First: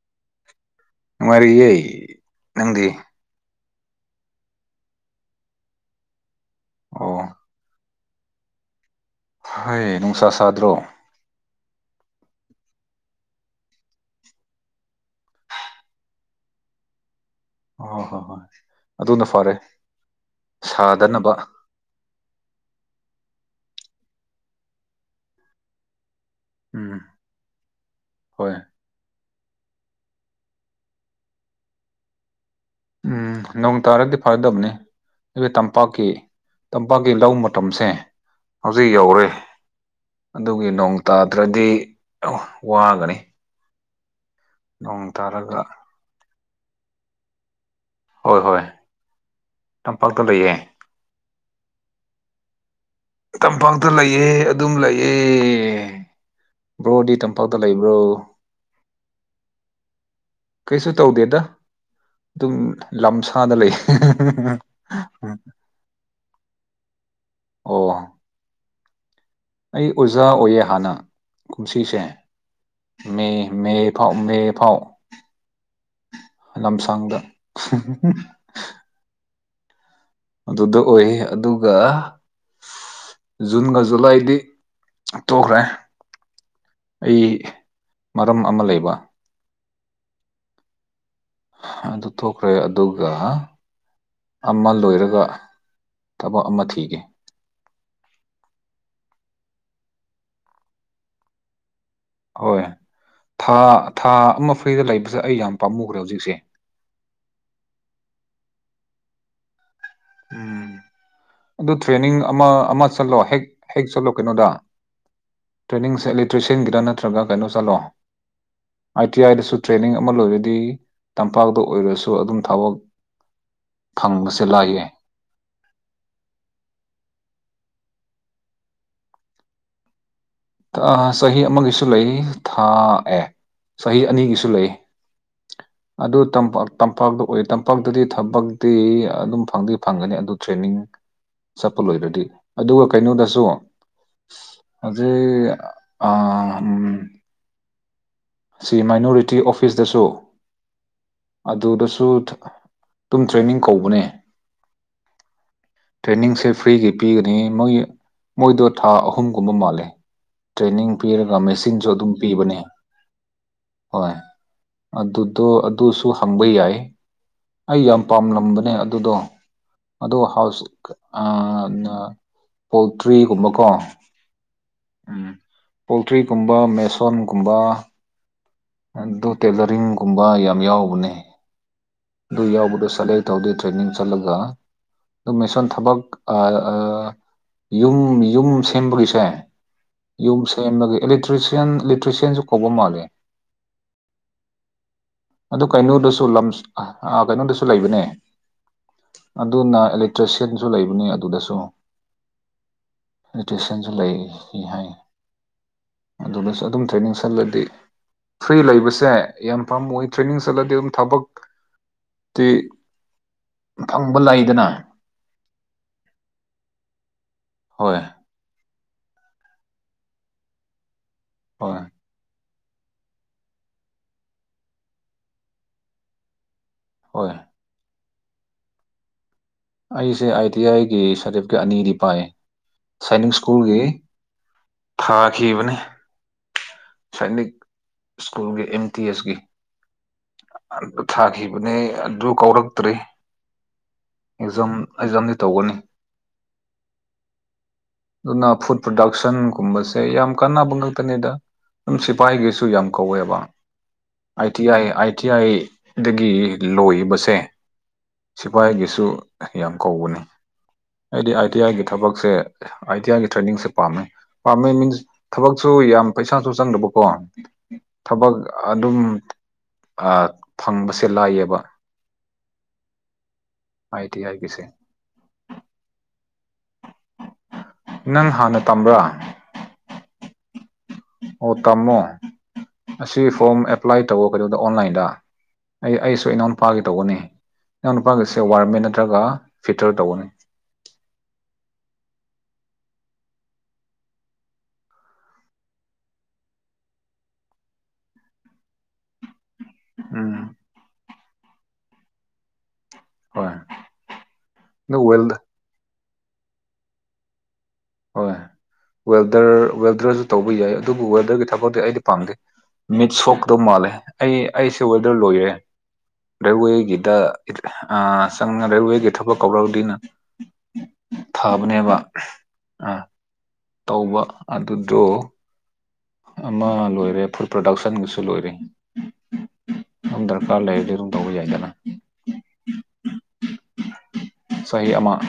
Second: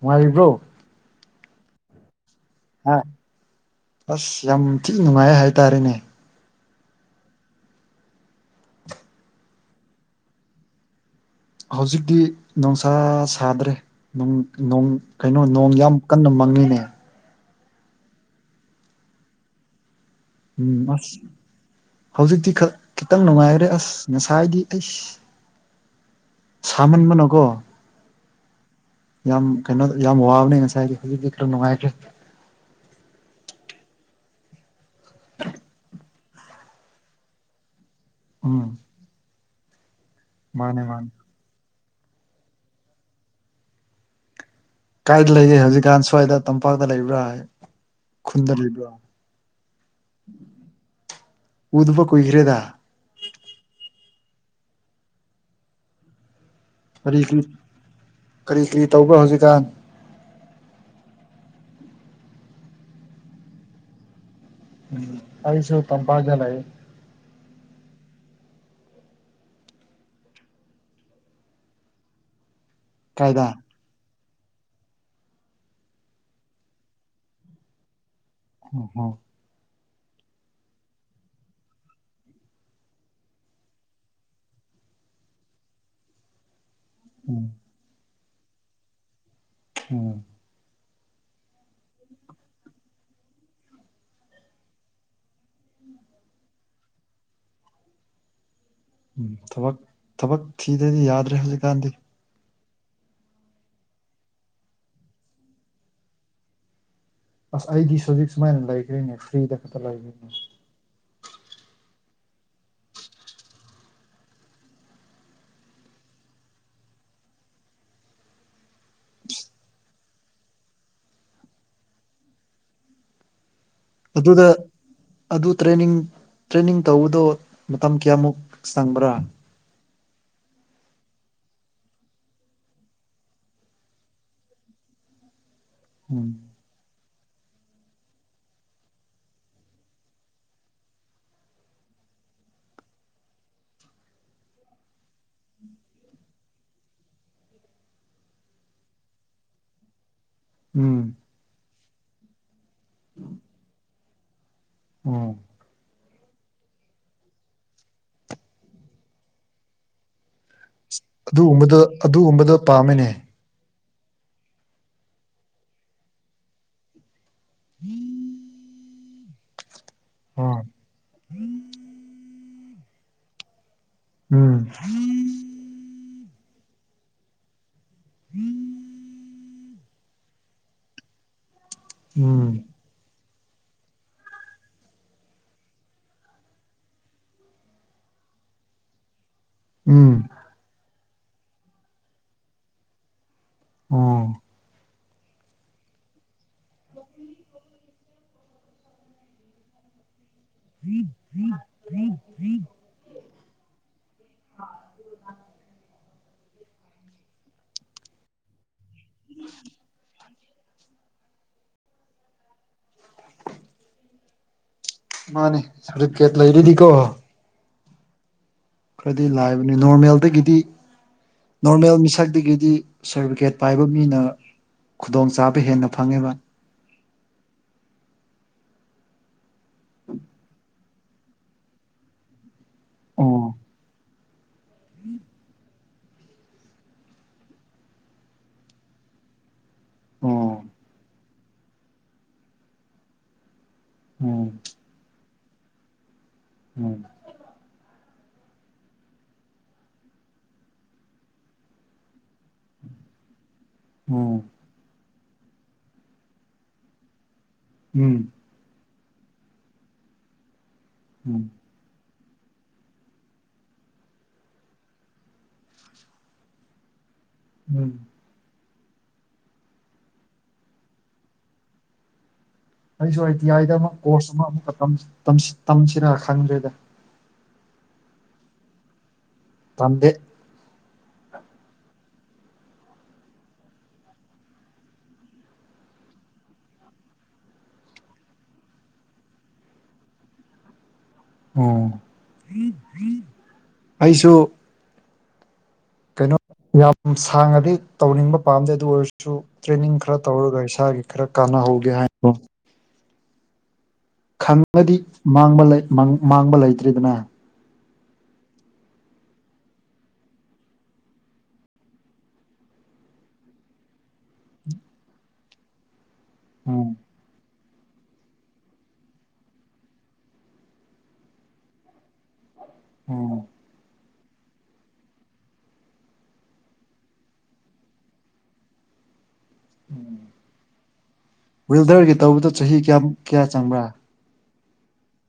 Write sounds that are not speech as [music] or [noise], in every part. ꯅꯨꯡꯉꯥꯏꯔꯤꯕ꯭ꯔꯣ ꯅꯨꯉꯥꯏꯔꯤꯌꯦ ꯑꯥ ꯑꯁ ꯌꯥꯝ ꯊꯤ ꯅꯨꯡꯉꯥꯏꯌꯦ ꯍꯥꯏꯇꯥꯔꯦꯅꯦ ꯑꯣ ꯍꯣꯏ ꯅꯨꯡꯁꯥ ꯁꯥꯗ꯭ꯔꯣ ꯍꯧꯖꯤꯛꯇꯤ ꯅꯨꯡꯁꯥ ꯁꯥꯗ꯭ꯔꯦ ꯅꯣꯡ ꯅꯣꯡ ꯀꯩꯅꯣ ꯅꯣꯡ ꯌꯥꯝ ꯀꯟꯅ ꯃꯪꯉꯤꯅꯦ ꯑꯥ ꯍꯣꯏ ꯍꯣꯏ ꯑꯗꯨꯅ ꯐꯔꯦ ꯎꯝ ꯑꯁ ꯁꯥꯗꯅꯕ ꯍꯧꯖꯤꯛꯇꯤ ꯈꯤꯇꯪ ꯅꯨꯡꯉꯥꯏꯈ꯭ꯔꯦ ꯑꯁ ꯉꯁꯥꯏꯗꯤ ꯑꯩꯁ ꯎꯝ ꯁꯥꯃꯟꯕꯅꯀꯣ ꯍꯣꯏ ꯌꯥꯝ ꯀꯩꯅꯣ ꯌꯥꯝ ꯋꯥꯕꯅꯦ ꯉꯁꯥꯏꯗꯤ ꯍꯧꯖꯤꯛꯇꯤ ꯈꯔ ꯅꯨꯡꯉꯥꯏꯇ꯭ꯔꯦ ꯎꯝ ꯅꯣꯡ ꯇꯥꯔꯗꯤ ꯐꯥꯔꯗꯕꯅꯤ ꯑꯩꯗꯨꯏ ꯇꯝꯄꯥꯛꯀꯤ ꯇꯝꯄꯥꯛꯀꯤ ꯂꯧ ꯃꯇꯝꯁꯦ ꯎꯝ ꯍꯧꯖꯤꯛ ꯌꯧꯔꯦ ꯑꯗꯨꯒꯤ ꯃꯥꯅꯦ ꯅꯣꯡ ꯃꯥꯅꯦ ꯇꯥ ꯇꯥꯗꯔꯗꯤ ꯌꯤꯝ ꯋꯥꯒꯅꯤ ꯅꯣꯡ ꯀꯥꯏꯗ ꯂꯩꯒꯦ ꯇꯥꯔꯒ ꯍꯧꯖꯤꯛꯀꯥꯟ ꯁ꯭ꯋꯥꯏꯗ ꯇꯝꯄꯥꯛꯇ ꯂꯩꯕ꯭ꯔꯥ ꯍꯣꯏ ꯈꯨꯟꯗ ꯍꯣꯏ ꯂꯩꯕ꯭ꯔꯥ ꯇꯝꯄꯥꯛꯇ ꯂꯩꯌꯦ ꯎꯗꯕ ꯈꯨꯏꯈ꯭ꯔꯦꯗ ꯇꯝꯄꯥꯛꯇ ꯂꯩꯌꯦ ꯑꯗꯨꯝ ꯂꯩꯑꯦ ꯕ꯭ꯔꯣꯗꯤ ꯀꯔꯤ ꯀꯔꯤ ꯇꯝꯄꯥꯛꯇ ꯂꯩꯕ꯭ꯔꯣ ꯀꯔꯤ ꯀꯔꯤ ꯇꯧꯕ꯭ꯔꯥ ꯍꯧꯖꯤꯛꯀꯥꯟ ꯀꯩꯁꯨ ꯇꯧꯗꯦꯗ ꯑꯗꯨꯝ ꯂꯝꯁꯥꯗ ꯂꯩ ꯍꯦꯍꯦꯍꯦ ꯎꯝ ꯑꯩꯁꯨ ꯇꯝꯄꯥꯛꯇ ꯂꯩ ꯑꯣ ꯑꯩ ꯑꯣꯖꯥ ꯑꯣꯏꯌꯦ ꯍꯥꯟꯅ ꯀꯨꯝꯁꯤꯁꯦ ꯃꯦ ꯀꯥꯏꯗ ꯃꯦ ꯐꯥꯎ ꯃꯦ ꯐꯥꯎ ꯂꯝꯁꯥꯡꯗ ꯍꯤꯍꯤꯍꯤ ꯑꯣ ꯍꯣ ꯑꯗꯨꯗ ꯑꯣꯏ ꯑꯗꯨꯒ ꯖꯨꯟꯒ ꯖꯨꯂꯥꯏꯗꯤ ꯇꯣꯛꯈ꯭ꯔꯦ ꯑꯩ ꯃꯔꯝ ꯑꯃ ꯂꯩꯕ ꯎꯝ ꯍꯥ ꯑꯗꯨ ꯊꯣꯛꯈ꯭ꯔꯦ ꯑꯗꯨꯒ ꯑꯃ ꯂꯣꯏꯔꯒ ꯊꯕꯛ ꯑꯃ ꯊꯤꯒꯦ ꯎꯝ ꯊꯕꯛ ꯊꯕꯛ ꯊꯤꯗꯗꯤ ꯌꯥꯗ꯭ꯔꯦ ꯍꯧꯖꯤꯛꯀꯥꯟꯗꯤ ꯍꯣꯏ ꯊꯥ ꯊꯥ ꯑꯃ ꯐ꯭ꯔꯤꯗ ꯂꯩꯕꯁꯦ ꯑꯩ ꯌꯥꯝ ꯄꯥꯝꯃꯨꯈ꯭ꯔꯦ ꯍꯧꯖꯤꯛꯁꯦ ꯑꯁ ꯑꯩꯗꯤ ꯁꯨꯖꯤꯛ ꯁꯨꯃꯥꯏꯅ ꯂꯩꯈ꯭ꯔꯤꯅꯦ ꯐ꯭ꯔꯤꯗ ꯈꯛꯇ ꯂꯩꯌꯦꯅꯦ ꯎꯝ ꯑꯗꯨ ꯇ꯭ꯔꯦꯅꯤꯡ ꯑꯃ ꯑꯃ ꯆꯠꯂꯣ ꯍꯦꯛ ꯍꯦꯛ ꯆꯠꯂꯣ ꯀꯩꯅꯣꯗ ꯇ꯭ꯔꯦꯅꯤꯡꯁꯦ ꯑꯦꯂꯦꯛꯇ꯭ꯔꯤꯁꯤꯌꯟꯒꯤꯔ ꯅꯠꯇ꯭ꯔꯒ ꯀꯩꯅꯣ ꯆꯠꯂꯣ ꯑꯥꯏ ꯇꯤ ꯑꯥꯏꯗꯁꯨ ꯇ꯭ꯔꯦꯅꯤꯡ ꯑꯃ ꯂꯣꯏꯔꯗꯤ ꯇꯝꯄꯥꯛꯇ ꯑꯣꯏꯔꯁꯨ ꯑꯗꯨꯝ ꯊꯕꯛ__ ꯑꯗꯨꯗ ꯑꯗꯨ ꯇ꯭ꯔꯦꯅꯤꯡ ꯇ꯭ꯔꯦꯅꯤꯡ ꯇꯧꯕꯗꯣ ꯃꯇꯝ ꯀꯌꯥꯃꯨꯛ ꯆꯪꯕ꯭ꯔꯥ ꯇꯥ ꯆꯍꯤ ꯑꯃꯒꯤꯁꯨ ꯂꯩ ꯊꯥ ꯑꯦ ꯆꯍꯤ ꯑꯅꯤꯒꯤꯁꯨ ꯂꯩ [inaudible] ꯑꯗꯨ ꯇꯝꯄꯥꯛ__ ꯇꯝꯄꯥꯛꯇ ꯑꯣꯏ ꯇꯝꯄꯥꯛꯇꯗꯤ ꯊꯕꯛꯇꯤ ꯑꯗꯨꯝ ꯐꯪꯗꯤ ꯐꯪꯒꯅꯤ ꯑꯗꯨ ꯇ꯭ꯔꯦꯅꯤꯡ__ ꯆꯠꯄ ꯂꯣꯏꯗ꯭ꯔꯗꯤ ꯑꯗꯨꯒ ꯀꯩꯅꯣꯗꯁꯨ ꯏ ꯑꯥ ꯎꯝ ꯁꯤ ꯃꯥꯏꯅꯣꯔꯤꯇꯤ ꯑꯣꯐꯤꯁꯇꯁꯨ ꯎꯝ ꯑꯗꯨꯗꯁꯨ ꯇꯨꯝ ꯇ꯭ꯔꯦꯅꯤꯡ ꯀꯧꯕꯅꯦ ꯑꯣ ꯇ꯭ꯔꯦꯅꯤꯡꯁꯦ ꯐ꯭ꯔꯤꯒꯤ ꯄꯤꯒꯅꯤ ꯃꯣꯏ ꯃꯣꯏꯗꯣ ꯊꯥ ꯑꯍꯨꯝꯒꯨꯝꯕ ꯃꯥꯜꯂꯦ ꯇ꯭ꯔꯦꯅꯤꯡ ꯄꯤꯔꯒ ꯃꯦꯁꯤꯟꯁꯨ ꯑꯗꯨꯝ ꯄꯤꯕꯅꯦ ꯇꯥꯃꯤꯅꯦ ꯍꯣꯏ ꯑꯗꯨꯗꯣ ꯑꯗꯨꯁꯨ ꯍꯪꯕ ꯌꯥꯏ ꯑꯩ ꯌꯥꯝ ꯄꯥꯝꯂꯝꯕꯅꯦ ꯑꯗꯨꯗꯣ ꯑꯗꯣ ꯑꯣ ꯍꯥꯎꯁ ꯑꯥ ꯅ ꯄꯣꯜꯇ꯭ꯔꯤꯒꯨꯝꯕꯀꯣ ꯎꯝ ꯎꯝ ꯄꯣꯜꯇ꯭ꯔꯤꯒꯨꯝꯕ ꯃꯦꯁꯣꯟꯒꯨꯝꯕ [inaudible] ꯑꯗꯨ ꯇꯦꯂꯔꯤꯡꯒꯨꯝꯕ ꯌꯥꯝ ꯌꯥꯎꯕꯅꯦ ꯑꯗꯨ ꯎꯝ ꯌꯥꯎꯕꯗꯣ ꯁꯥꯂꯦꯛ__ ꯇꯧꯗꯦ ꯇ꯭ꯔꯦꯅꯤꯡ ꯆꯠꯂꯒ ꯑꯗꯨ ꯃꯦꯁꯣꯟ ꯊꯕꯛ ꯑꯥ ꯌꯨꯝ ꯌꯨꯝ ꯁꯦꯝꯕꯒꯤꯁꯦ ꯎꯝ ꯌꯨꯝ ꯁꯦꯝꯕꯒꯤ ꯑꯦꯂꯦꯇ꯭ꯔꯤꯁ꯭ꯌꯥꯟ ꯂꯦꯇ꯭ꯔꯤꯁ꯭ꯌꯥꯟꯖꯨ ꯀꯧꯕ ꯃꯥꯜꯂꯦ ꯑꯣ ꯑꯗꯨ ꯀꯩꯅꯣꯗꯁꯨ ꯂꯝꯁ ꯑ ꯑꯥ ꯀꯩꯅꯣꯗꯁꯨ ꯂꯩꯕꯅꯦ ꯑꯗꯨꯅ ꯑꯦꯂꯦꯛ ꯇ꯭ꯔꯦꯁ꯭ꯌꯟꯖꯨ ꯂꯩꯕꯅꯦ ꯑꯗꯨꯗꯁꯨ ꯂꯦꯇ꯭ꯔꯦꯁ꯭ꯌꯟꯁꯨ ꯂꯩ ꯏ ꯍꯥꯏ ꯑꯗꯨꯗꯁꯨ ꯑꯗꯨꯝ ꯇ꯭ꯔꯦꯅꯤꯡ ꯆꯠꯂꯗꯤ ꯐ꯭ꯔꯤ ꯂꯩꯕꯁꯦ ꯌꯥꯝ ꯄꯥꯝꯃꯨꯏ ꯇ꯭ꯔꯦꯅꯤꯡ ꯆꯠꯂꯗꯤ ꯎꯝ ꯊꯕꯛ ꯇꯤ ꯐꯪꯕ ꯂꯩꯗꯅ ꯃꯥꯅꯦ ꯔꯤꯀꯦꯠ ꯂꯩꯔꯗꯤ ꯀꯣ ꯍꯣꯏ ꯈ꯭ꯔꯗꯤ ꯂꯥꯏꯕꯅꯦ ꯅꯣꯔꯃꯦꯜꯗꯒꯤꯗꯤ ꯍꯣꯏ ꯅꯣꯔꯃꯦꯜ ꯃꯤꯁꯛꯇꯒꯤꯗꯤ ꯁꯔꯕꯤꯒꯦꯠ ꯄꯥꯏꯕ ꯃꯤꯅ ꯈꯨꯗꯣꯡꯆꯥꯕ ꯍꯦꯟꯅ ꯐꯪꯉꯦꯕ ꯍꯣꯏ ꯑꯩꯁꯦ ꯑꯥꯏ ꯇꯤ ꯌꯥꯏꯒꯤ ꯁꯗꯤꯕꯤꯒꯦꯠ ꯑꯅꯤꯗꯤ ꯄꯥꯏꯌꯦ ꯁꯥꯏꯅꯤꯡ ꯑꯣ ꯁ꯭ꯀꯨꯜꯒꯤ ꯊꯥꯈꯤꯕꯅꯦ ꯁꯥꯏꯅꯤꯛ ꯁ꯭ꯀꯨꯜꯒꯤ ꯑꯦꯝ ꯇꯤ ꯌꯦꯁꯀꯤ ꯑꯣ ꯊꯥꯈꯤꯕꯅꯦ ꯑꯗꯨ ꯀꯧꯔꯛꯇ꯭ꯔꯤ ꯎꯝ ꯑꯦꯖꯝ ꯑꯦꯖꯝꯗꯤ ꯇꯧꯒꯅꯤ꯫ [inaudible] ꯗꯨꯅ ꯐꯨꯗ ꯄ꯭ꯔꯗꯛꯁꯟ ꯀꯨꯝꯕꯁꯦ ꯌꯥꯝ ꯀꯥꯟꯅꯕ ꯉꯛꯇꯅꯦꯗ꯫ ꯑꯝ ꯁꯤꯄꯥꯏꯒꯤꯁꯨ ꯌꯥꯝ ꯀꯧꯋꯦꯕ꯫ ꯑꯥꯏ ꯑꯝ ꯇꯤ ꯌꯥꯏ ꯑꯥꯏ ꯇꯤ ꯌꯥꯏ ꯗꯒꯤ ꯂꯣꯏꯕꯁꯦ ꯑꯝ ꯁꯤꯄꯥꯏꯒꯤꯁꯨ ꯌꯥꯝ ꯀꯧꯕꯅꯦ ꯑꯩꯗꯤ ꯎꯝ ꯑꯥꯏ ꯇꯤ ꯌꯥꯏꯒꯤ ꯊꯕꯛꯁꯦ ꯑꯥꯏ ꯇꯤ ꯌꯥꯏꯒꯤ ꯇ꯭ꯔꯦꯟꯅꯤꯡꯁꯦ ꯄꯥꯝꯃꯦ꯫ ꯄꯥꯝꯃꯦ ꯃꯤꯟꯁ ꯊꯕꯛꯁꯨ ꯌꯥꯝ ꯄꯩꯁꯥꯖꯨ ꯆꯪꯗꯕꯀꯣ ꯎꯝ ꯊꯕꯛ ꯑꯗꯨꯝ ꯑꯥ ꯐꯪꯕꯁꯦ ꯂꯥꯏꯌꯦꯕ꯫ ꯑꯩꯁꯨ ꯑꯥꯏ ꯇꯤ ꯌꯥꯏꯗ ꯑꯃꯨꯛ ꯑꯥꯏ ꯇꯤ ꯀꯣꯔꯁ ꯑꯃ ꯑꯥꯏꯒꯤꯁꯦ ꯑꯃꯨꯛꯀ ꯇꯝꯁ ꯇꯝꯁꯤ ꯇꯝꯁꯤꯔ ꯈꯪꯗ꯭ꯔꯦꯗ꯫ ꯅꯪ ꯍꯥꯟꯅ ꯇꯝꯕ꯭ꯔꯥ? ꯇꯝꯗꯦ꯫ ꯑꯣ ꯇꯝꯃꯣ ꯑꯁꯤ ꯐꯣꯔꯝ ꯑꯦꯄ꯭ꯂꯥꯏ ꯇꯧꯌꯣ ꯀꯩꯗꯧꯗ ꯑꯣꯟꯂꯥꯏꯟꯗ꯫ ꯑꯩ ꯑꯩꯁꯨ ꯏꯅꯥꯎꯅꯨꯄꯥꯒꯤ ꯇꯧꯒꯅꯤ ꯏꯅꯥꯎꯅꯨꯄꯥꯒꯤꯁꯦ ꯋꯥꯔꯃꯦꯟ ꯅꯠꯇ꯭ꯔꯒ ꯐꯤꯠꯇꯔ ꯇꯧꯒꯅꯤ꯫ [unintelligible] ꯑꯩꯁꯨ ꯀꯩꯅꯣ ꯌꯥꯝ ꯁꯥꯡꯅꯗꯤ ꯇꯧꯅꯤꯡꯕ ꯄꯥꯝꯗꯦ ꯑꯗꯨꯑꯣꯏꯔꯁꯨ ꯇ꯭ꯔꯦꯅꯤꯡ ꯈ꯭ꯔ ꯎꯝ ꯇꯧꯔꯒ ꯏꯁꯥꯒꯤ ꯈꯔ ꯀꯅꯥꯍꯧꯒꯦ ꯍꯥꯏ [unintelligible] ꯍꯣꯏ ꯈꯪꯉꯗꯤ ꯑꯗꯨ ꯋꯦꯜ ꯃꯥꯡꯕ ꯂꯩ ꯃꯥꯡ-ꯃꯥꯡꯕ ꯂꯩꯇ꯭ꯔꯦꯗꯅ꯫ ꯍꯣꯏ ꯋꯦꯜꯗꯔ ꯋꯦꯜꯗ꯭ꯔꯖꯨ ꯇꯧꯕ ꯌꯥꯏ ꯑꯗꯨꯕꯨ ꯋꯦꯗꯔꯒꯤ ꯊꯕꯛꯇꯤ ꯑꯩꯗꯤ ꯄꯥꯝꯗꯦ꯫ ꯃꯤꯠ ꯁꯣꯛꯀꯗꯧ ꯃꯥꯜꯂꯦ ꯑꯩ-ꯑꯩꯁꯨ ꯋꯦꯜꯗꯔ ꯂꯣꯏꯔꯦ ꯎꯝ ꯔꯦꯜꯋꯦꯒꯤꯗ ꯑ ꯆꯪꯉ ꯔꯦꯜꯋꯦꯒꯤ ꯊꯕꯛ ꯀꯧꯔꯛꯔꯗꯤꯅ ꯊꯕꯅꯦꯕ꯫ ꯑ ꯎꯝ ꯀꯧꯕ ꯑꯗꯨꯗꯣ ꯑꯃ ꯂꯣꯏꯔꯦ ꯐꯨꯗ ꯄ꯭ꯔꯗꯥꯛꯁꯟꯒꯤꯁꯨ ꯂꯣꯏꯔꯦ꯫ ꯅꯪ ꯗꯔꯀꯥꯔ ꯂꯩꯔꯗꯤ ꯑꯗꯨꯝ ꯇꯧꯕ ꯌꯥꯏꯗꯅ꯫ ꯋꯤꯜꯗꯔꯒꯤ ꯇꯧꯕꯗꯣ ꯆꯍꯤ ꯀꯌꯥꯝ ꯀꯌꯥ ꯆꯪꯕ꯭ꯔꯥ ꯆꯍꯤ ꯑꯃ-꯫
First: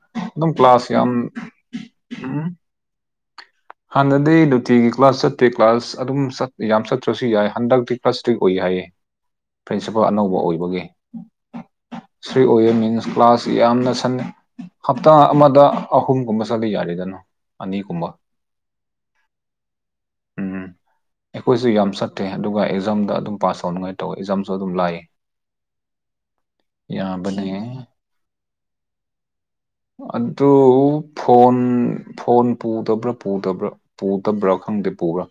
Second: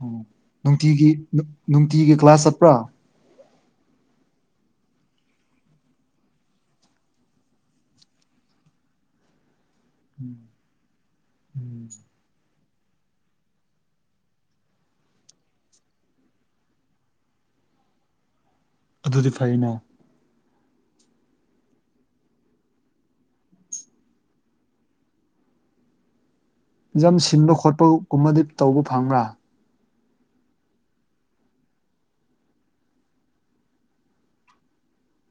ꯎꯝ ꯗꯨꯝ ꯀ꯭ꯂꯥꯁ ꯅꯨꯡꯇꯤꯒꯤ ꯌꯝ ꯅꯨꯡꯇꯤꯒꯤ ꯎꯝ ꯀ꯭ꯂꯥꯁ ꯆꯠꯄ꯭ꯔꯥ ꯍꯥꯟꯅꯗꯤ ꯅꯨꯇꯤꯒꯤ ꯀ꯭ꯂꯥꯁ ꯆꯠꯇꯦ ꯀ꯭ꯂꯥꯁ ꯑꯗꯨꯝ ꯆꯠꯇꯦ ꯌꯥꯝ ꯆꯠꯇ꯭ꯔꯁꯨ ꯌꯥꯏ ꯍꯟꯗꯛꯇꯤ ꯈ꯭ꯔ ꯁꯇ꯭ꯔꯤꯛ ꯑꯣꯏ ꯍꯥꯏꯌꯦ꯫ ꯄ꯭ꯔꯤꯟꯁꯤꯄꯥꯜ ꯑꯅꯧꯕ ꯑꯣꯏꯕꯒꯤ꯫ ꯎꯝ ꯁ꯭ꯔꯤꯛ ꯑꯣꯏꯌꯦ ꯃꯤꯟꯁ ꯀ꯭ꯂꯥꯁꯁꯤ ꯌꯥꯝꯅ ꯁꯟꯅ ꯍꯞꯇꯥ ꯑꯃꯗ ꯑꯍꯨꯝꯒꯨꯝꯕ ꯆꯠꯂꯤ ꯌꯥꯔꯦꯗꯅ ꯑꯅꯤꯒꯨꯝꯕ꯫ ꯑꯗꯨꯗꯤ ꯐꯩꯅꯦ꯫ ꯎꯝ [inaudible] ꯑꯩꯈꯣꯏꯁꯨ ꯌꯥꯝ ꯆꯠꯇꯦ ꯑꯗꯨꯒ ꯑꯦꯛꯖꯥꯝꯗ ꯑꯗꯨꯝ ꯄꯥꯁ ꯇꯧꯅꯉꯥꯏ ꯇꯧꯋꯦ ꯑꯦꯛꯖꯥꯝꯁꯨ ꯑꯗꯨꯝ ꯂꯥꯏꯌꯦ꯫ ꯑꯦꯛꯖꯝ ꯌꯥꯕꯅꯦ ꯁꯤꯟꯕ ꯈꯣꯠꯄꯒꯨꯝꯕꯗꯤ ꯇꯧꯕ ꯐꯪꯕ꯭ꯔꯥ? ꯑꯗꯨ ꯐꯣꯟ ꯐꯣꯟ ꯄꯨꯗꯕ꯭ꯔꯥ ꯄꯨꯗꯕ꯭ꯔꯥ ꯄꯨꯗꯕ꯭ꯔꯥ ꯈꯪꯗꯦ ꯄꯨꯕ꯭ꯔꯥ꯫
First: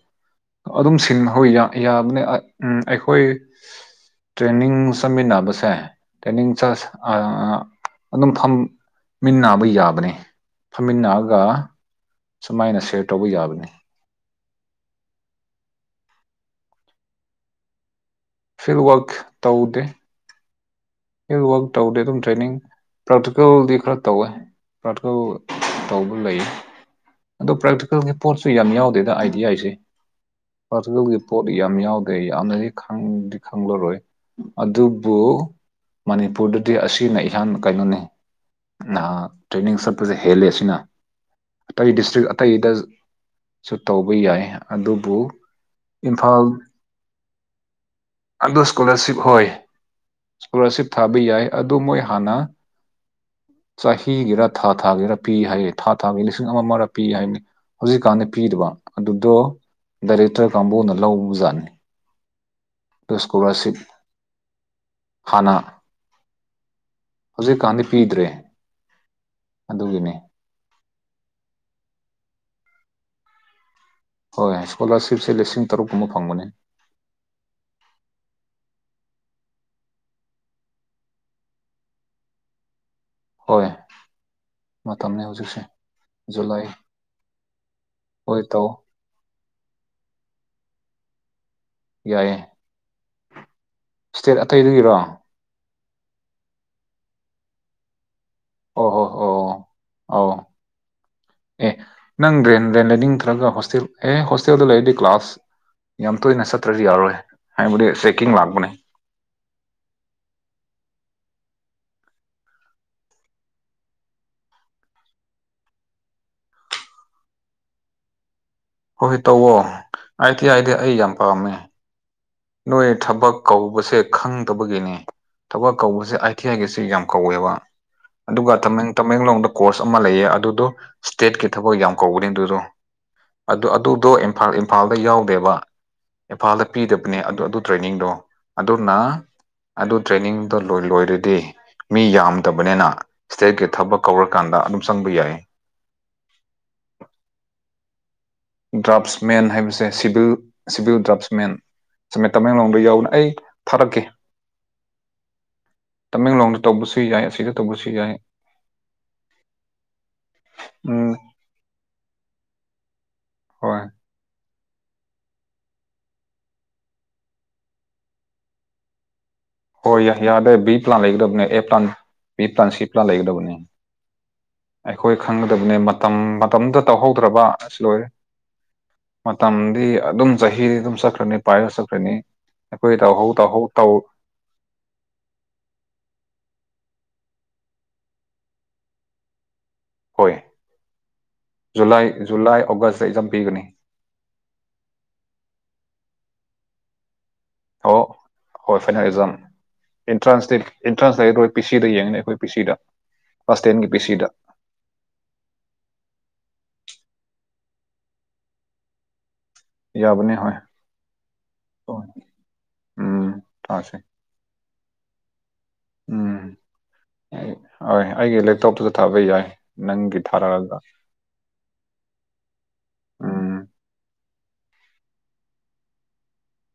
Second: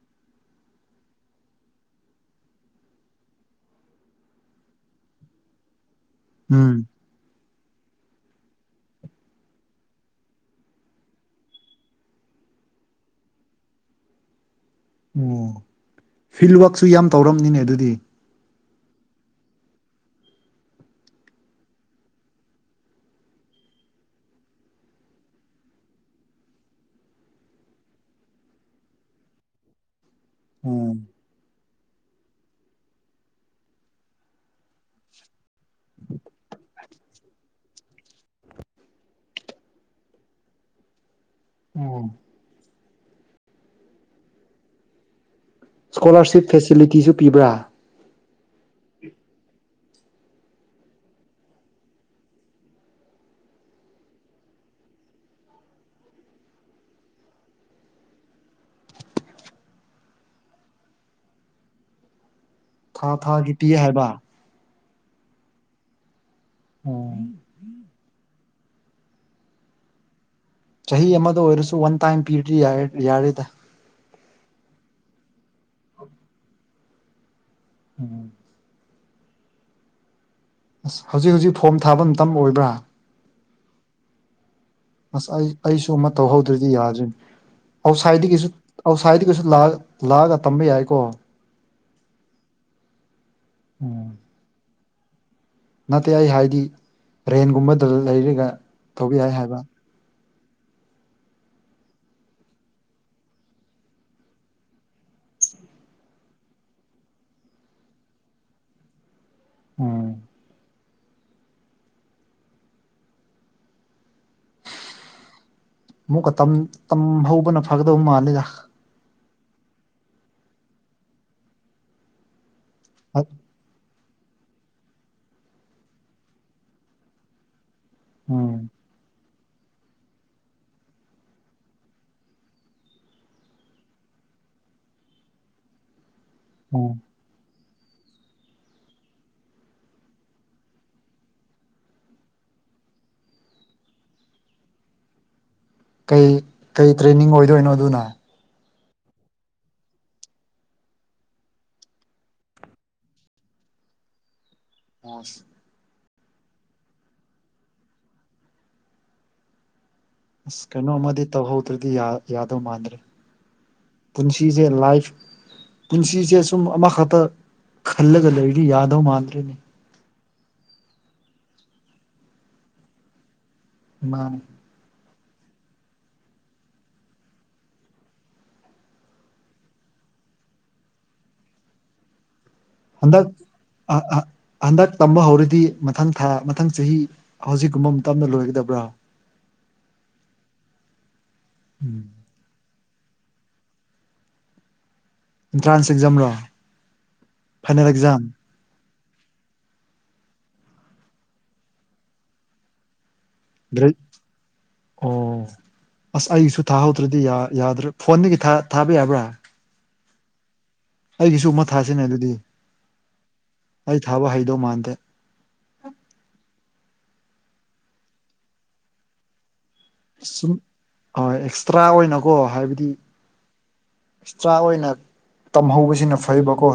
ꯑꯗꯨꯝ ꯁꯤꯟ ꯍꯣꯏ ꯌꯥꯕꯅꯦ ꯎꯝ ꯑꯩꯈꯣꯏ ꯇ꯭ꯔꯦꯅꯤꯡ ꯆꯠꯃꯤꯟꯅꯕꯁꯦ ꯇ꯭ꯔꯦꯅꯤꯡ ꯎꯝ ꯑꯗꯨꯝ ꯐꯝꯃꯤꯟꯅꯥꯕ ꯌꯥꯕꯅꯤ ꯐꯝꯃꯤꯟꯅꯔꯒ ꯁꯨꯃꯥꯏꯅ ꯁꯦꯌꯔ ꯇꯧꯕ ꯌꯥꯕꯅꯤ ꯑꯣ ꯐꯤꯜꯋꯥꯛꯁꯨ ꯌꯥꯝ ꯇꯧꯔꯝꯅꯤꯅꯦ ꯑꯗꯨꯗꯤ ꯐꯤꯜꯋꯔꯛ ꯇꯧꯗꯦ ꯐꯤꯜꯋꯔꯛ ꯇꯧꯗꯦ ꯑꯗꯨꯝ ꯇ꯭ꯔꯦꯅꯤꯡ ꯄ꯭ꯔꯥꯛꯇꯤꯀꯦꯜꯗꯤ ꯈꯔ ꯇꯧꯋꯦ ꯄ꯭ꯔꯥꯛꯇꯤꯀꯦꯜ ꯇꯧꯕ ꯂꯩꯌꯦ ꯑꯗꯣ ꯄ꯭ꯔꯥꯛꯇꯤꯀꯦꯜꯒꯤ ꯄꯣꯠꯁꯨ ꯌꯥꯝ ꯌꯥꯎꯗꯦꯗ ꯑꯥꯏꯗꯤꯌꯥꯁꯦ ꯑꯣ ꯄ꯭ꯔꯥꯛꯇꯤꯀꯦꯜꯒꯤ ꯄꯣꯠ ꯌꯥꯝ ꯌꯥꯎꯗꯦ ꯌꯥꯝꯅꯗꯤ ꯈꯪꯗꯤ ꯈꯪꯂꯔꯣꯏ ꯑꯗꯨꯕꯨ ꯃꯅꯤꯄꯨꯔꯗꯗꯤ ꯑꯁꯤꯅ ꯏꯍꯥꯟ ꯀꯩꯅꯣꯅꯦ ꯅ ꯇ꯭ꯔꯦꯅꯤꯡ ꯆꯠꯄꯁꯦ ꯍꯦꯜꯂꯦ ꯑꯁꯤꯅ ꯑꯇꯩ ꯑꯣ ꯗꯤꯁꯇ꯭ꯔꯤꯛ ꯑꯇꯩꯗꯁꯨ ꯇꯧꯕ ꯌꯥꯏ ꯑꯗꯨꯕꯨ ꯁ꯭ꯀꯣꯂꯥꯔꯁꯤꯞ ꯐꯦꯁꯤꯂꯤꯇꯤꯁꯨ ꯄꯤꯕ꯭ꯔꯥ ꯑꯗꯣ ꯏꯁꯀꯣꯂꯔꯁꯤꯞ ꯍꯣꯏ ꯏꯁꯀꯣꯂꯥꯔꯁꯤꯞ ꯊꯥꯕ ꯌꯥꯏ ꯑꯗꯣ ꯃꯣꯏ ꯍꯥꯟꯅ ꯆꯍꯤꯒꯤꯔ ꯊꯥ ꯊꯥꯒꯤꯔ ꯄꯤ ꯍꯥꯏꯌꯦ ꯊꯥ ꯊꯥꯒꯤ ꯂꯤꯁꯤꯡ ꯑꯃ ꯑꯃꯔ ꯄꯤ ꯍꯥꯏꯝꯅꯤ ꯍꯧꯖꯤꯛꯀꯥꯟꯗꯤ ꯄꯤꯗꯕ ꯑꯗꯨꯗꯣ ꯗꯥꯏꯔꯦꯛꯇꯔ ꯀꯥꯡꯕꯨꯅ ꯂꯧꯕꯖꯥꯠꯅꯤ ꯑꯗꯨ ꯊꯥ ꯊꯥꯒꯤ ꯄꯤ ꯏꯁꯀꯣꯂꯥꯔꯁꯤꯞ ꯍꯥꯏꯕ ꯍꯥꯟꯅ ꯎꯝ ꯍꯧꯖꯤꯛꯀꯥꯟꯗꯤ ꯄꯤꯗ꯭ꯔꯦ ꯑꯗꯨꯒꯤꯅꯦ ꯆꯍꯤ ꯑꯃꯗ ꯑꯣꯏꯔꯁꯨ ꯋꯥꯟ ꯇꯥꯏꯝ ꯄꯤꯔꯗꯤ ꯌꯥꯔꯦꯗ ꯍꯣꯏ ꯏꯁꯀꯣꯂꯥꯔꯁꯤꯞꯁꯦ ꯂꯤꯁꯤꯡ ꯇꯔꯨꯛꯀꯨꯝꯕ ꯐꯪꯕꯅꯤ ꯎꯝ ꯑꯁ ꯍꯧꯖꯤꯛ ꯍꯧꯖꯤꯛ ꯐꯣꯔꯝ ꯊꯥꯕ ꯃꯇꯝ ꯑꯣꯏꯕ꯭ꯔꯥ ꯍꯣꯏ ꯃꯇꯝꯅꯤ ꯑꯁ ꯑꯩ ꯍꯧꯖꯤꯛꯁꯦ ꯑꯩꯁꯨ ꯑꯃ ꯖꯨꯂꯥꯏ ꯇꯧꯍꯧꯗ꯭ꯔꯗꯤ ꯌꯥꯗ꯭ꯔꯦꯅꯦ ꯍꯣꯏ ꯑꯥꯎꯠꯁꯥꯏꯗꯒꯤꯁꯨ ꯇꯧ ꯑꯥꯎꯠꯁꯥꯏꯗꯒꯤꯁꯨ ꯂꯥꯛꯑꯒ ꯂꯥꯛꯑꯒ ꯇꯝꯕ ꯌꯥꯏꯀꯣ ꯌꯥꯏꯌꯦ ꯎꯝ ꯁ꯭ꯇꯦꯠ ꯑꯇꯩꯗꯨꯒꯤꯔꯣ ꯅꯠꯇꯦ ꯑꯩ ꯍꯥꯏꯗꯤ ꯔꯦꯟꯒꯨꯝꯕꯗ ꯂꯩꯔꯒ ꯇꯧꯕ ꯌꯥꯏ ꯍꯥꯏꯕ ꯑꯥꯎ ꯑꯦ ꯅꯪ ꯔꯦꯟ ꯔꯦꯟ ꯂꯩꯅꯤꯡꯗ꯭ꯔꯒ ꯍꯣꯁꯇꯦꯜ ꯑꯦ ꯍꯣꯁꯇꯦꯜꯗ ꯂꯩꯔꯗꯤ ꯀ꯭ꯂꯥꯁ ꯌꯥꯝ ꯇꯣꯏꯅ ꯆꯠꯇ꯭ꯔꯗꯤ ꯌꯥꯔꯣꯏ ꯍꯥꯏꯕꯗꯤ ꯆꯦꯛꯀꯤꯡ ꯂꯥꯛꯄꯅꯦ ꯎꯝ ꯑꯃꯨꯛꯀ ꯇꯝ ꯍꯧꯕꯅ ꯐꯒꯗꯧ ꯃꯥꯜꯂꯦꯗ ꯍꯣꯏ ꯇꯧꯋꯣ ꯑꯏ ꯇꯤ ꯑꯏꯗꯤ ꯑꯩ ꯌꯥꯝ ꯄꯥꯝꯃꯦ ꯅꯣꯏ ꯊꯕꯛ ꯀꯧꯕꯁꯦ ꯈꯪꯗꯕꯒꯤꯅꯦ ꯊꯕꯛ ꯀꯧꯕꯁꯦ ꯑꯥꯏ ꯇꯤ ꯑꯥꯏꯒꯤꯁꯦ ꯌꯥꯝ ꯀꯧꯋꯦꯕ ꯑꯗꯨꯒ ꯎꯝ ꯇꯃꯦꯡ ꯇꯃꯦꯡꯂꯣꯡꯗ ꯀꯣꯔꯁ ꯑꯃ ꯂꯩꯌꯦ ꯑꯗꯨꯗꯣ ꯏꯁ꯭ꯇꯦꯠꯀꯤ ꯊꯕꯛ ꯌꯥꯝ ꯀꯧꯕꯅꯦ ꯑꯗꯨꯗꯣ ꯑꯗꯨ ꯑꯗꯨꯗꯣ ꯏꯝꯐꯥꯜꯗ ꯌꯥꯎꯗꯦꯕ ꯏꯝꯐꯥꯜꯗ ꯎꯝ ꯄꯤꯗꯕ ꯑꯗꯨ ꯑꯗꯨ ꯇ꯭ꯔꯦꯅꯤꯡꯗꯣ ꯑꯗꯨꯅ ꯑꯗꯨ ꯇ꯭ꯔꯦꯅꯤꯡꯗꯣ ꯂꯣꯏ ꯂꯣꯏꯔꯗꯤ ꯃꯤ ꯌꯥꯝꯗꯕꯅꯦꯅ ꯏꯁꯇꯦꯠꯀꯤ ꯊꯕꯛ ꯀꯧꯔꯀꯥꯟꯗ ꯑꯗꯨꯝ ꯆꯪꯕ ꯌꯥꯏ ꯀꯩ ꯀꯩ ꯇ꯭ꯔꯦꯅꯤꯡ ꯑꯣꯏꯗꯣꯏꯅꯣ ꯑꯗꯨꯅ ꯗ꯭ꯔꯥꯞꯁꯃꯦꯟ ꯍꯥꯏꯕꯁꯦ ꯁꯤꯚꯤꯜ ꯁꯤꯚꯤꯜ ꯗ꯭ꯔꯥꯞꯁꯃꯦꯟ ꯃꯦ ꯇꯃꯦꯡꯂꯣꯡꯗ ꯌꯥꯎꯕꯅꯦ ꯑꯩ ꯊꯥꯔꯛꯀꯦ ꯑꯁ ꯇꯃꯦꯡꯂꯣꯡꯗ ꯇꯧꯕꯁꯨ ꯌꯥꯏ ꯑꯁꯤꯗ ꯇꯧꯕꯁꯨ ꯌꯥꯏ ꯑꯁ ꯎꯝ ꯀꯩꯅꯣꯑꯃꯗꯤ ꯇꯧꯍꯧꯗ꯭ꯔꯗꯤ ꯌꯥ ꯌꯥꯗꯧ ꯃꯥꯟꯗ꯭ꯔꯦ ꯍꯣꯏ ꯄꯨꯟꯁꯤꯁꯦ ꯂꯥꯏꯐ ꯄꯨꯟꯁꯤꯁꯦ ꯁꯨꯝ ꯑꯃꯈꯛꯇ ꯈꯜꯂꯒ ꯂꯩꯔꯤꯗꯤ ꯌꯥꯗꯧ ꯃꯥꯟꯗ꯭ꯔꯦꯅꯦ ꯫ ꯍꯣꯏ ꯌꯥꯏ ꯌꯥꯗꯦ ꯕꯤ ꯄ꯭ꯂꯥꯟ ꯂꯩꯒꯗꯕꯅꯦ A plan B plan C plan ꯂꯩꯒꯗꯕꯅꯦ ꯃꯥ ꯑꯩꯈꯣꯏ ꯈꯪꯒꯗꯕꯅꯦ ꯃꯇꯝ ꯃꯇꯝꯗꯨꯗ ꯇꯧꯍꯧꯗ꯭ꯔꯕ ꯑꯁ ꯂꯣꯏꯔꯦ ꯃꯇꯝꯗꯤ ꯑꯗꯨꯝ ꯆꯍꯤꯗꯤ ꯑꯗꯨꯝ ꯆꯠꯈ꯭ꯔꯅꯤ ꯄꯥꯏꯔ ꯆꯠꯈ꯭ꯔꯅꯤ ꯑꯩꯈꯣꯏ ꯍꯟꯗꯛ ꯇꯧꯍꯧ ꯇꯧꯍꯧ ꯇꯧ ꯑ ꯑ ꯍꯟꯗꯛ ꯇꯝꯕ ꯍꯧꯔꯗꯤ ꯃꯊꯪ ꯊꯥ ꯃꯊꯪ ꯆꯍꯤ ꯍꯧꯖꯤꯛꯀꯨꯝꯕ ꯃꯇꯝꯗ ꯂꯣꯏꯒꯗꯕ꯭ꯔꯥ ꯍꯣꯏ ꯖꯨꯂꯥꯏ ꯖꯨꯂꯥꯏ ꯑꯣꯒꯁꯇ ꯏꯛꯖꯝ ꯄꯤꯒꯅꯤ ꯑꯦꯟꯇ꯭ꯔꯥꯟꯁ ꯑꯦꯛꯖꯥꯝꯔꯣ ꯐꯥꯏꯅꯦꯜ ꯑꯣ ꯑꯦꯛꯖꯥꯝ ꯍꯣꯏ ꯐꯥꯏꯅꯥꯜ ꯑꯦꯛꯖꯥꯝ ꯑꯦꯟꯇ꯭ꯔꯥꯟꯁ ꯇꯤ ꯑꯦꯟꯇ꯭ꯔꯥꯟꯁ ꯂꯩꯔꯣꯏ ꯄꯤ ꯁꯤꯗ ꯌꯦꯡꯉꯅꯤ ꯑꯩꯈꯣꯏ ꯄꯤ ꯁꯤꯗ ꯀ꯭ꯂꯥꯁ ꯇꯦꯟꯒꯤ ꯒ꯭ꯔꯦꯠ ꯄꯤ ꯁꯤꯗ ꯑꯣ ꯑꯁ ꯑꯩꯁꯨ ꯊꯥꯍꯧꯗ꯭ꯔꯗꯤ ꯌꯥ ꯌꯥꯗ꯭ꯔꯦ ꯐꯣꯟꯗꯒꯤ ꯊꯥ ꯊꯥꯕ ꯌꯥꯕ꯭ꯔꯥ ꯌꯥꯕꯅꯦ ꯍꯣꯏ ꯑꯩꯒꯤꯁꯨ ꯑꯃ ꯊꯥꯁꯤꯅꯦ ꯑꯗꯨꯗꯤ ꯎꯝ ꯊꯥꯁꯦ ꯑꯩ ꯊꯥꯕ ꯍꯩꯗꯧ ꯃꯥꯟꯗꯦ ꯎꯝ ꯍꯣꯏ ꯑꯩꯒꯤ ꯂꯦꯞꯇꯣꯞꯇꯨꯗ ꯊꯥꯕ ꯌꯥꯏ ꯅꯪꯒꯤ ꯊꯥꯔꯛꯑꯒ ꯑ ꯑꯦꯛꯁꯇ꯭ꯔꯥ ꯑꯣꯏꯅꯀꯣ ꯍꯥꯏꯕꯗꯤ ꯎꯝ ꯑꯦꯛꯁꯇ꯭ꯔꯥ ꯑꯣꯏꯅ ꯇꯝꯍꯧꯕꯁꯤꯅ ꯐꯩꯕꯀꯣ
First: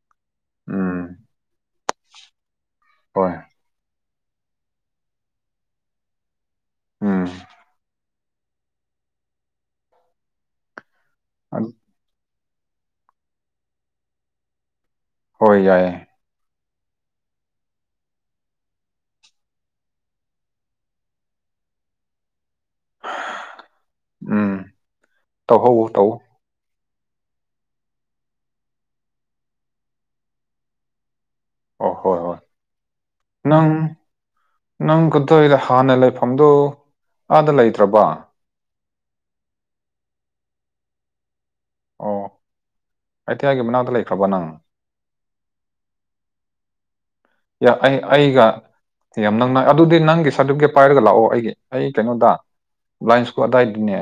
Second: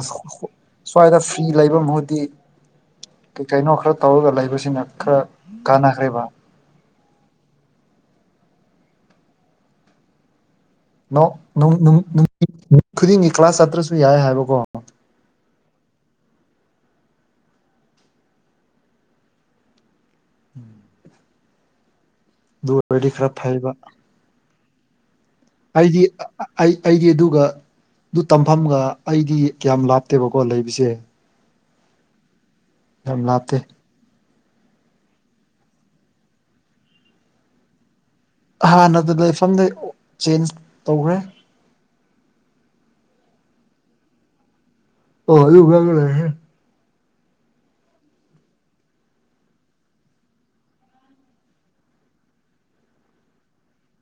ꯎꯝ ꯁ꯭ꯋꯥꯏꯗ ꯐ꯭ꯔꯤ ꯂꯩꯕ ꯃꯍꯨꯠꯗꯤ ꯍꯣꯏ ꯀꯩ ꯀꯩꯅꯣ ꯈꯔ ꯇꯧꯔꯒ ꯂꯩꯕꯁꯤꯅ ꯈꯔ ꯀꯥꯟꯅꯈ꯭ꯔꯦꯕ ꯎꯝ ꯅꯣ ꯅꯨ ꯑꯗ- ꯅꯨ ꯅꯨꯃꯤꯠ ꯈꯨꯗꯤꯡꯒꯤ ꯀ꯭ꯂꯥꯁ ꯆꯠꯇ꯭ꯔꯁꯨ ꯌꯥꯏ ꯍꯥꯏꯕꯀꯣ ꯍꯣꯏ ꯌꯥꯏꯌꯦ [inaudible] ꯗꯨ ꯑꯣꯏꯔꯗꯤ ꯈꯔ ꯐꯩꯕ ꯎꯝ ꯇꯧꯍꯧ ꯑꯩꯗꯤ ꯇꯧ ꯑꯥ ꯑꯩ ꯑꯩꯗꯤ ꯑꯗꯨꯒ ꯑꯗꯨ ꯇꯝꯐꯝꯒ ꯑꯩꯗꯤ ꯀꯌꯥꯝ ꯂꯥꯞꯇꯦꯕꯀꯣ ꯂꯩꯕꯁꯦ ꯑꯣ ꯍꯣꯏ ꯍꯣꯏ ꯌꯥꯝ ꯂꯥꯞꯇꯦ ꯅꯪ ꯅꯪ ꯀꯩꯅꯣ ꯇꯧꯏꯗꯥ ꯍꯥꯟꯅ ꯂꯩꯐꯝꯗꯨ ꯑꯥꯗ ꯂꯩꯇ꯭ꯔꯕ ꯍꯥꯟꯅ ꯑꯗꯨ ꯂꯩꯐꯝꯗꯩ ꯆꯦꯟꯖ ꯇꯧꯈ꯭ꯔꯦ ꯑꯣ ꯑꯇꯤꯌꯥ ꯒꯤ ꯃꯅꯥꯛꯇ ꯂꯩꯈ꯭ꯔꯕ ꯅꯪ ꯑꯣ ꯑꯗꯨ ꯃꯐꯝꯗ ꯂꯩꯍꯦ ꯌꯥ ꯑꯩ ꯑꯩꯒ ꯌꯥꯝ ꯅꯛꯅꯩ ꯑꯗꯨꯗꯤ ꯅꯪꯒꯤ ꯁꯥꯔꯇꯤꯐꯤꯀꯦꯠ ꯄꯥꯏꯔꯒ ꯂꯥꯛꯑꯣ ꯑꯩꯒꯤ ꯑꯩ ꯀꯩꯅꯣꯗ ꯂꯥꯏꯟꯁ ꯀꯣ ꯑꯗꯥꯏꯗꯅꯦ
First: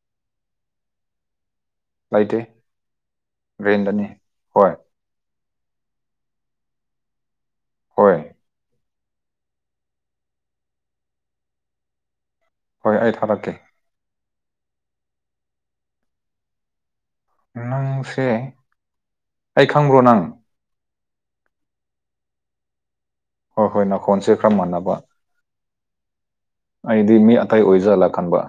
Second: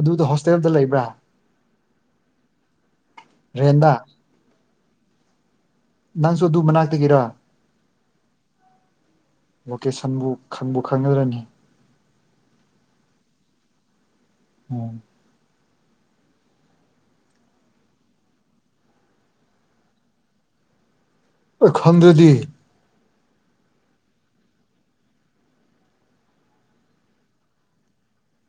ꯑꯗꯨꯗ ꯍꯣꯁꯇꯦꯜꯗ ꯂꯩꯕ꯭ꯔꯥ ꯂꯩꯇꯦ ꯔꯦꯟꯗ ꯔꯦꯟꯗꯅꯦ ꯍꯣꯏ ꯅꯪꯁꯨ ꯑꯗꯨ ꯃꯅꯥꯛꯇꯒꯤꯔꯥ ꯍꯣꯏ ꯂꯣꯀꯦꯁꯟꯕꯨ ꯈꯪꯕꯨ ꯈꯪꯒꯗ꯭ꯔꯅꯦ ꯍꯣꯏ ꯑꯩ ꯊꯥꯔꯛꯀꯦ ꯎꯝ ꯅꯪꯁꯦ ꯑꯩ ꯈꯪꯕ꯭ꯔꯣ ꯅꯪ ꯑꯦ ꯈꯡꯗ꯭ꯔꯥꯗꯤ ꯍꯣꯏ ꯍꯣꯏ ꯅꯈꯣꯟꯁꯦ ꯈꯔ ꯃꯥꯟꯅꯕ ꯑꯩꯗꯤ ꯃꯤ ꯑꯇꯩ ꯑꯣꯏꯖꯜꯂꯥ ꯈꯟꯕ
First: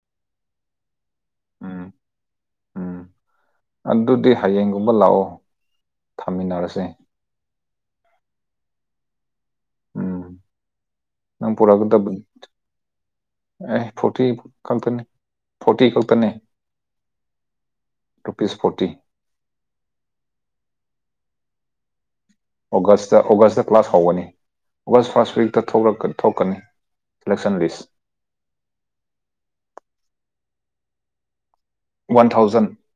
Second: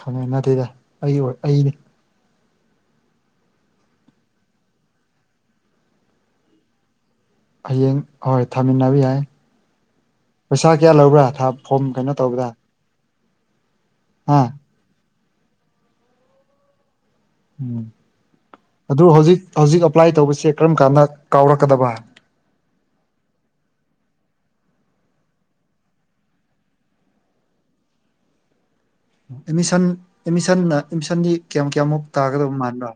ꯈꯪꯉꯦ ꯅꯠꯇꯦꯗ ꯑꯩ ꯑꯣꯏ ꯑꯩꯅꯤ ꯎꯝ ꯎꯝ ꯑꯗꯨꯗꯤ ꯍꯌꯦꯡꯒꯨꯝꯕ ꯂꯥꯛꯑꯣ ꯊꯝꯃꯤꯟꯅꯔꯁꯦ ꯍꯌꯦꯡ ꯍꯣꯏ ꯊꯥꯃꯤꯟꯅꯕ ꯌꯥꯏ ꯎꯝ ꯄꯩꯁꯥ ꯀꯌꯥ ꯂꯧꯕ꯭ꯔꯥ ꯊ ꯅꯪ ꯐꯣꯝ ꯀꯩꯅꯣ ꯄꯨꯔꯛꯀꯗꯕꯅꯤ ꯇꯧꯕꯗ ꯑꯦ ꯐꯣꯔꯇꯤ ꯍꯥ ꯈꯛꯇꯅꯦ ꯐꯣꯔꯇꯤ ꯈꯛꯇꯅꯦ ꯎꯝ ꯔꯨꯄꯤꯁ ꯐꯣꯔꯇꯤ ꯑꯗꯨ ꯍꯧꯖꯤꯛ ꯍꯧꯖꯤꯛ ꯑꯦꯄ꯭ꯂꯥꯏ ꯇꯧꯕꯁꯦ ꯀꯔꯝ ꯀꯥꯟꯗ ꯀꯥꯎꯔꯛꯀꯗꯕ ꯑꯣꯒꯁꯇ ꯑꯣꯒꯁꯇ ꯀ꯭ꯂꯥꯁ ꯍꯧꯒꯅꯤ ꯑꯣꯒꯁ ꯐꯥꯔꯁ ꯋꯤꯛꯇ ꯊꯣꯛꯂꯛ ꯊꯣꯛꯀꯅꯤ [unintelligible] ꯑꯦꯃꯤꯁꯟ ꯑꯦꯃꯤꯁꯟꯅ ꯑꯦꯃꯤꯁꯟꯗꯤ ꯀꯌꯥꯝ ꯀꯌꯥꯃꯨꯛ ꯋꯥꯟ ꯇꯥꯒꯗꯕ ꯊꯥꯎꯖꯟ ꯃꯥꯟꯕ꯭ꯔꯥ